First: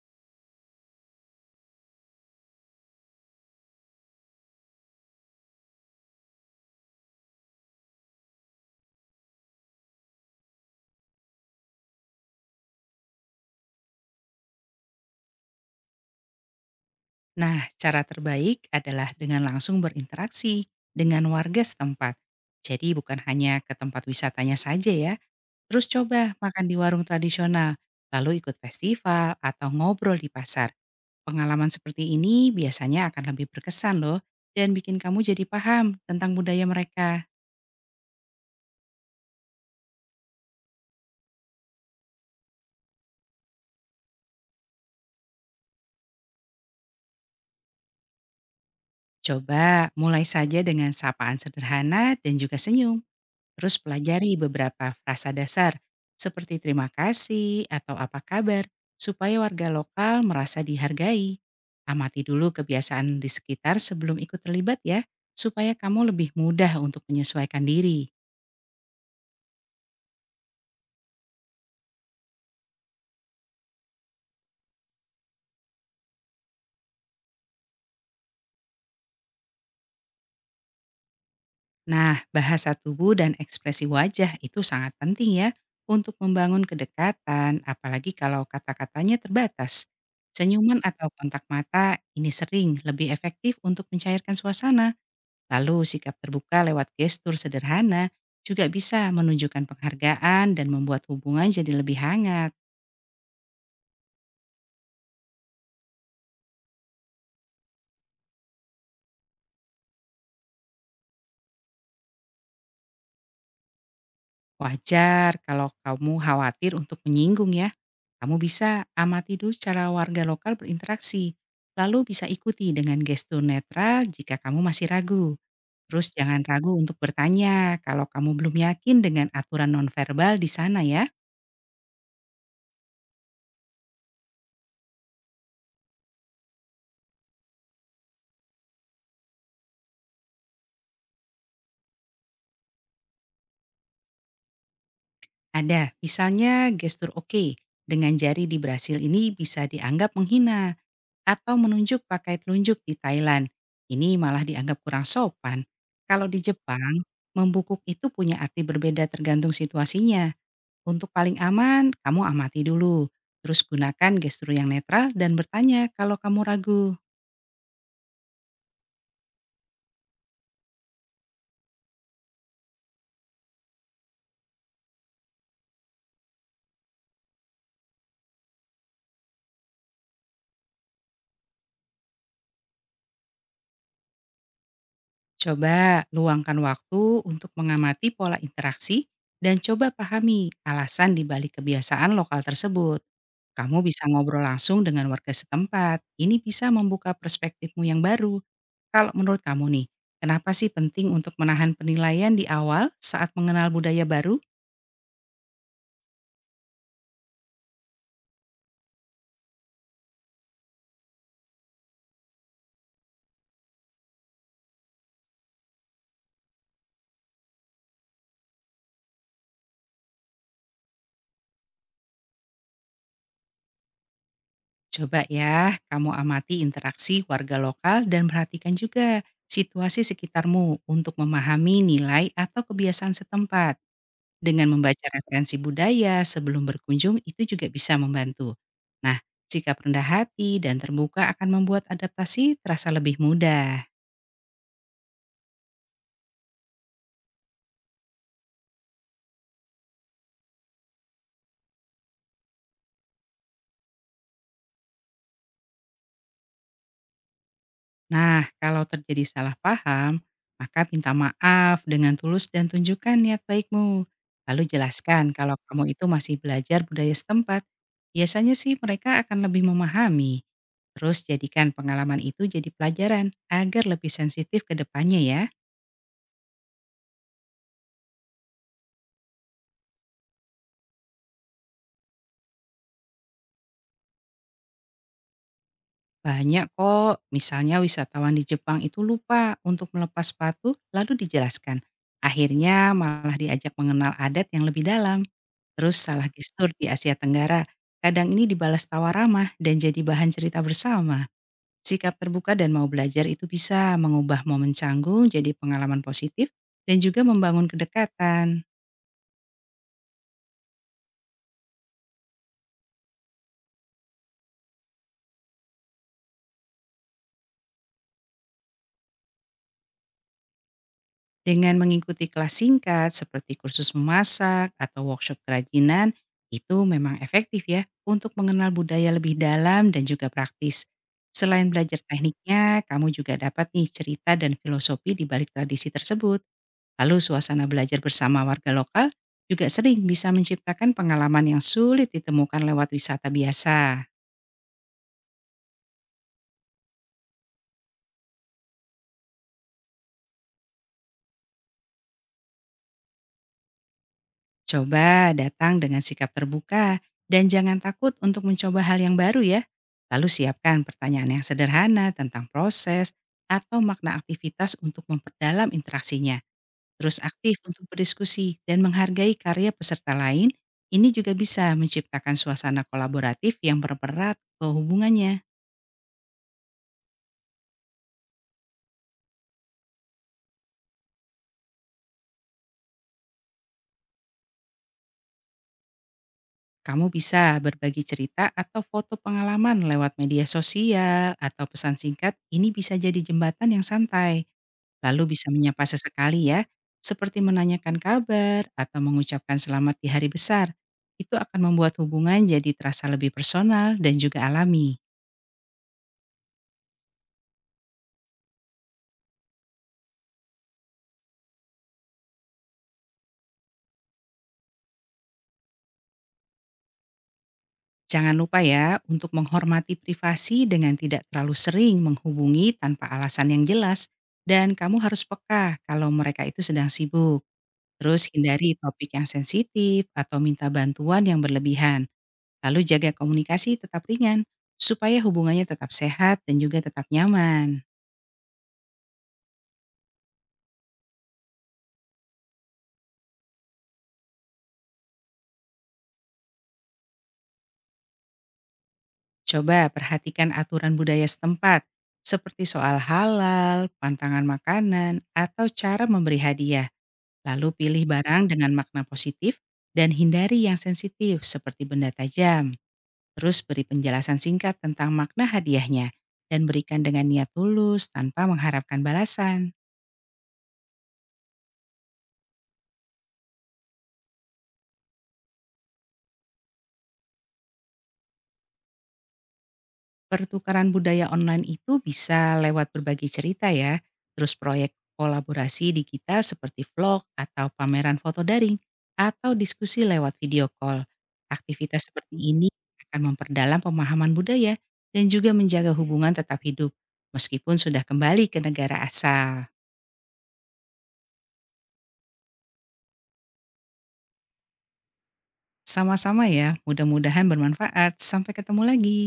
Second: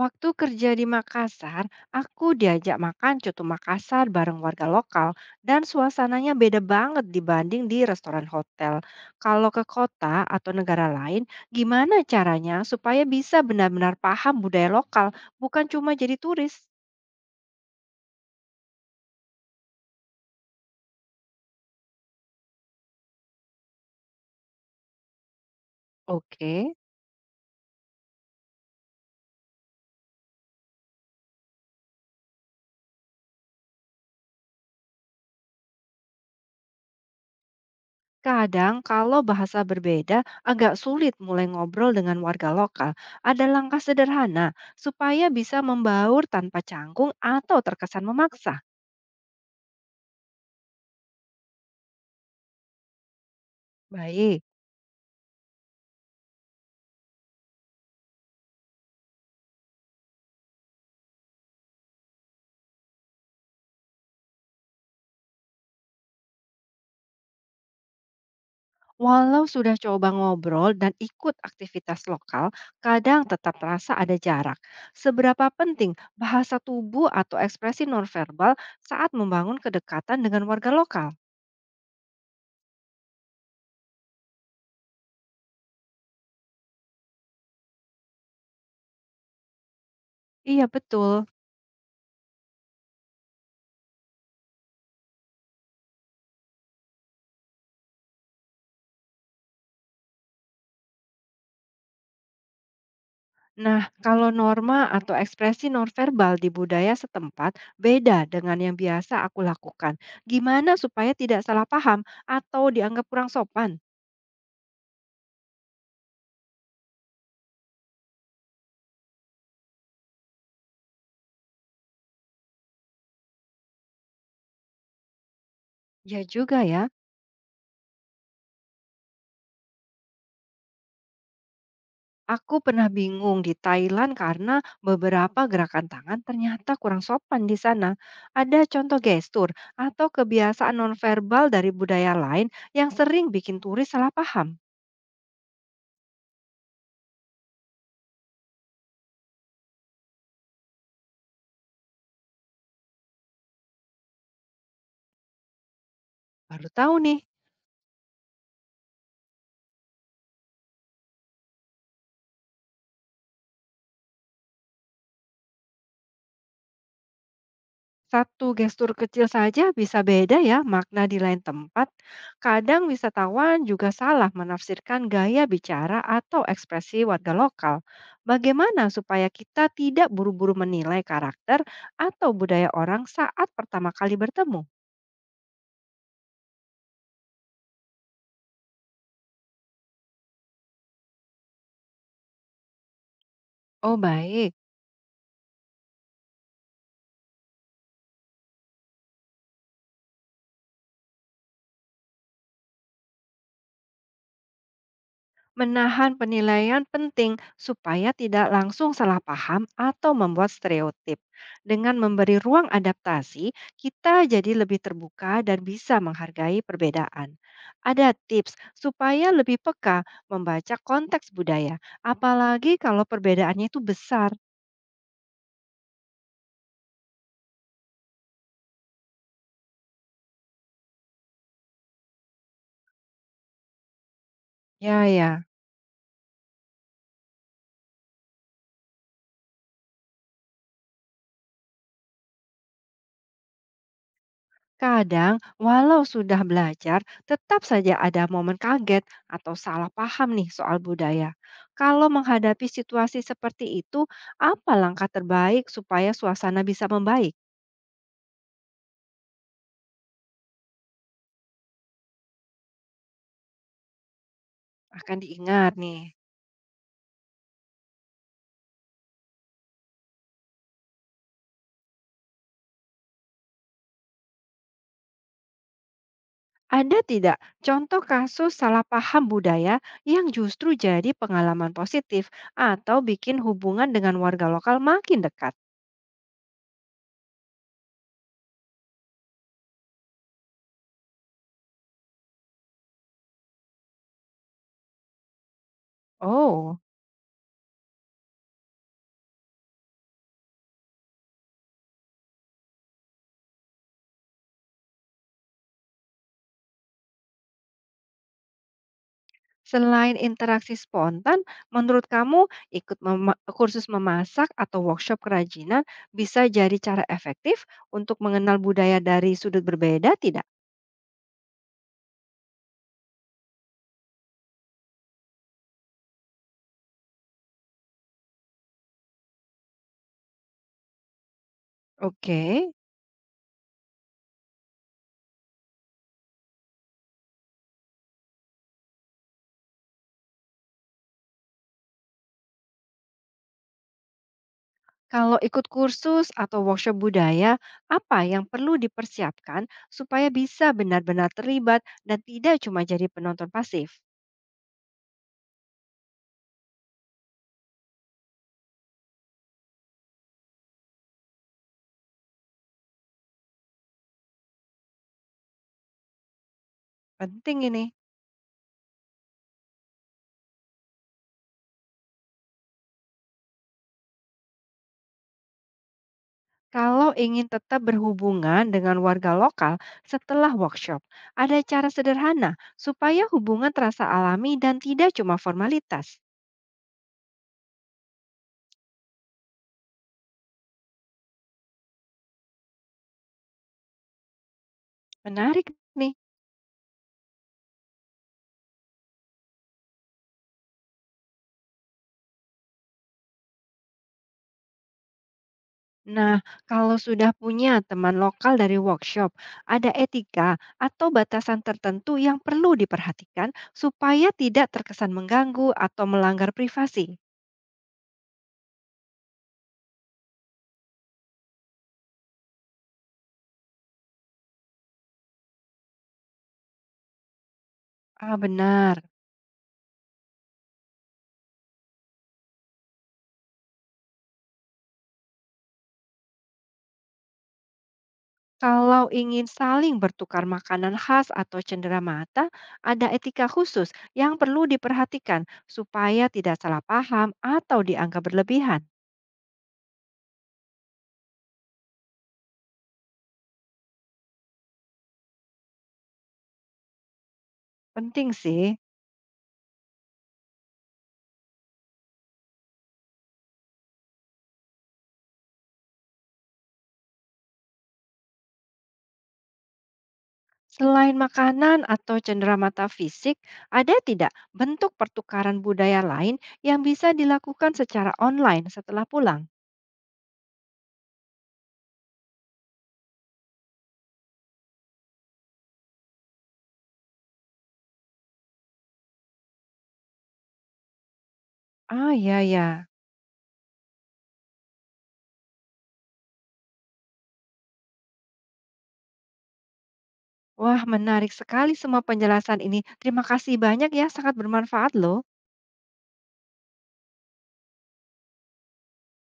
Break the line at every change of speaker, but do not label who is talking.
Waktu kerja di Makassar, aku diajak makan coto Makassar bareng warga lokal dan suasananya beda banget dibanding di restoran hotel. Kalau ke kota atau negara lain, gimana caranya supaya bisa benar-benar paham budaya lokal, bukan cuma jadi turis?
Nah, cara terbaik adalah dengan langsung berinteraksi dengan warga setempat. Jadi bukan hanya ke tempat wisatanya saja ya, terus coba
Oke,
makan di warung tradisional, lalu ikut festival atau ngobrol di pasar. Pengalaman seperti ini biasanya akan lebih berkesan loh dan bikin kamu jadi paham tentang budaya mereka.
kadang kalau bahasa berbeda agak sulit mulai ngobrol dengan warga lokal. Ada langkah sederhana supaya bisa membaur tanpa canggung atau terkesan memaksa.
Coba mulai saja dengan sapaan sederhana dan juga senyum. Terus pelajari
Baik.
beberapa frasa dasar seperti terima kasih atau apa kabar supaya warga lokal merasa dihargai. Amati dulu kebiasaan di sekitar sebelum ikut terlibat ya, supaya kamu lebih mudah untuk menyesuaikan diri.
Walau sudah coba ngobrol dan ikut aktivitas lokal, kadang tetap terasa ada jarak. Seberapa penting bahasa tubuh atau ekspresi nonverbal saat membangun kedekatan dengan warga lokal?
Nah, bahasa tubuh dan ekspresi wajah itu sangat penting ya untuk membangun kedekatan, apalagi kalau kata-katanya terbatas.
Iya,
Senyuman atau
betul.
kontak mata ini sering lebih efektif untuk mencairkan suasana. Lalu sikap terbuka lewat gestur sederhana juga bisa menunjukkan penghargaan dan membuat hubungan jadi lebih hangat.
Nah, kalau norma atau ekspresi nonverbal di budaya setempat beda dengan yang biasa aku lakukan, gimana supaya tidak salah paham atau dianggap kurang sopan?
Wajar kalau kamu khawatir untuk menyinggung ya. Kamu bisa amati dulu cara warga lokal berinteraksi. Lalu bisa ikuti dengan gestur netral jika kamu masih ragu. Terus
Ya
jangan
juga
ragu
ya,
untuk bertanya kalau kamu belum yakin dengan aturan nonverbal di sana ya.
aku pernah bingung di Thailand karena beberapa gerakan tangan ternyata kurang sopan di sana. Ada contoh gestur atau kebiasaan nonverbal dari budaya lain yang sering bikin turis salah paham.
Ada, misalnya gestur oke dengan jari di Brasil ini bisa dianggap menghina atau menunjuk pakai telunjuk di Thailand. Ini malah dianggap kurang sopan. Kalau di
Baru tahu
Jepang,
nih.
membungkuk itu punya arti berbeda tergantung situasinya. Untuk paling aman, kamu amati dulu. Terus gunakan gestur yang netral dan bertanya kalau kamu ragu.
Satu gestur kecil saja bisa beda ya makna di lain tempat. Kadang wisatawan juga salah menafsirkan gaya bicara atau ekspresi warga lokal. Bagaimana supaya kita tidak buru-buru menilai karakter atau budaya orang saat pertama kali bertemu?
Coba luangkan waktu untuk mengamati pola interaksi dan coba pahami alasan di balik kebiasaan lokal tersebut. Kamu
Oh,
bisa ngobrol
baik.
langsung dengan warga setempat. Ini bisa membuka perspektifmu yang baru. Kalau menurut kamu nih, kenapa sih penting untuk menahan penilaian di awal saat mengenal budaya baru?
Menahan penilaian penting supaya tidak langsung salah paham atau membuat stereotip. Dengan memberi ruang adaptasi, kita jadi lebih terbuka dan bisa menghargai perbedaan. Ada tips supaya lebih peka membaca konteks budaya, apalagi kalau perbedaannya itu besar.
Coba ya, kamu amati interaksi warga lokal dan perhatikan juga situasi sekitarmu untuk memahami nilai atau kebiasaan setempat. Dengan
Ya,
membaca
ya.
referensi budaya sebelum berkunjung itu juga bisa membantu. Nah, sikap rendah hati dan terbuka akan membuat adaptasi terasa lebih mudah.
Kadang, walau sudah belajar, tetap saja ada momen kaget atau salah paham nih soal budaya. Kalau menghadapi situasi seperti itu, apa langkah terbaik supaya suasana bisa membaik?
Nah, kalau terjadi salah paham, maka minta maaf dengan tulus dan tunjukkan niat baikmu. Lalu
Akan
jelaskan kalau
diingat
kamu
nih.
itu masih belajar budaya setempat. Biasanya sih mereka akan lebih memahami. Terus jadikan pengalaman itu jadi pelajaran agar lebih sensitif ke depannya ya.
Ada tidak contoh kasus salah paham budaya yang justru jadi pengalaman positif atau bikin hubungan dengan warga lokal makin dekat?
Banyak kok, misalnya wisatawan di Jepang itu lupa untuk melepas sepatu lalu dijelaskan. Akhirnya malah diajak mengenal adat yang lebih dalam. Terus salah gestur
Oh.
di Asia Tenggara, kadang ini dibalas tawa ramah dan jadi bahan cerita bersama. Sikap terbuka dan mau belajar itu bisa mengubah momen canggung jadi pengalaman positif dan juga membangun kedekatan.
Selain interaksi spontan, menurut kamu ikut kursus memasak atau workshop kerajinan bisa jadi cara efektif untuk mengenal budaya dari sudut berbeda tidak?
Dengan mengikuti kelas singkat seperti kursus memasak atau workshop kerajinan, itu memang efektif ya untuk mengenal budaya lebih dalam dan juga praktis. Selain belajar
Oke,
tekniknya, kamu juga dapat nih cerita dan filosofi di balik tradisi tersebut. Lalu suasana belajar bersama warga lokal juga sering bisa menciptakan pengalaman yang sulit ditemukan lewat wisata biasa.
kalau ikut kursus atau workshop budaya, apa yang perlu dipersiapkan supaya bisa benar-benar terlibat dan tidak cuma jadi penonton pasif?
Coba datang dengan sikap terbuka dan jangan takut untuk mencoba hal yang baru ya. Lalu siapkan pertanyaan yang sederhana tentang proses atau makna aktivitas untuk memperdalam interaksinya. Terus
Penting
aktif untuk
ini.
berdiskusi dan menghargai karya peserta lain, ini juga bisa menciptakan suasana kolaboratif yang bererat ke hubungannya.
Kalau ingin tetap berhubungan dengan warga lokal setelah workshop, ada cara sederhana supaya hubungan terasa alami dan tidak cuma formalitas.
Kamu bisa berbagi cerita atau foto pengalaman lewat media sosial atau pesan singkat. Ini bisa jadi jembatan yang santai. Lalu bisa
Menarik
menyapa
nih.
sesekali ya, seperti menanyakan kabar atau mengucapkan selamat di hari besar. Itu akan membuat hubungan jadi terasa lebih personal dan juga alami.
Nah, kalau sudah punya teman lokal dari workshop, ada etika atau batasan tertentu yang perlu diperhatikan supaya tidak terkesan mengganggu atau melanggar privasi.
Jangan lupa ya untuk menghormati privasi dengan tidak terlalu sering menghubungi tanpa alasan yang jelas. Dan kamu harus peka kalau mereka itu sedang sibuk. Terus
Ah,
hindari
benar.
topik yang sensitif atau minta bantuan yang berlebihan. Lalu jaga komunikasi tetap ringan, supaya hubungannya tetap sehat dan juga tetap nyaman.
Kalau ingin saling bertukar makanan khas atau cenderamata, ada etika khusus yang perlu diperhatikan supaya tidak salah paham atau dianggap berlebihan.
Coba perhatikan aturan budaya setempat, seperti soal halal, pantangan makanan, atau cara memberi hadiah. Lalu pilih
Penting
barang dengan
sih.
makna positif dan hindari yang sensitif seperti benda tajam. Terus beri penjelasan singkat tentang makna hadiahnya dan berikan dengan niat tulus tanpa mengharapkan balasan.
Selain makanan atau cenderamata fisik, ada tidak bentuk pertukaran budaya lain yang bisa dilakukan secara online setelah pulang?
Pertukaran budaya online itu bisa lewat berbagi cerita ya, terus proyek kolaborasi digital seperti vlog atau pameran foto daring, atau diskusi lewat video call.
Ah,
Aktivitas seperti
ya,
ini
ya.
akan memperdalam pemahaman budaya dan juga menjaga hubungan tetap hidup, meskipun sudah kembali ke negara asal.
Wah, menarik sekali semua penjelasan ini. Terima kasih banyak ya, sangat bermanfaat loh.
Sama-sama ya, mudah-mudahan bermanfaat. Sampai ketemu lagi.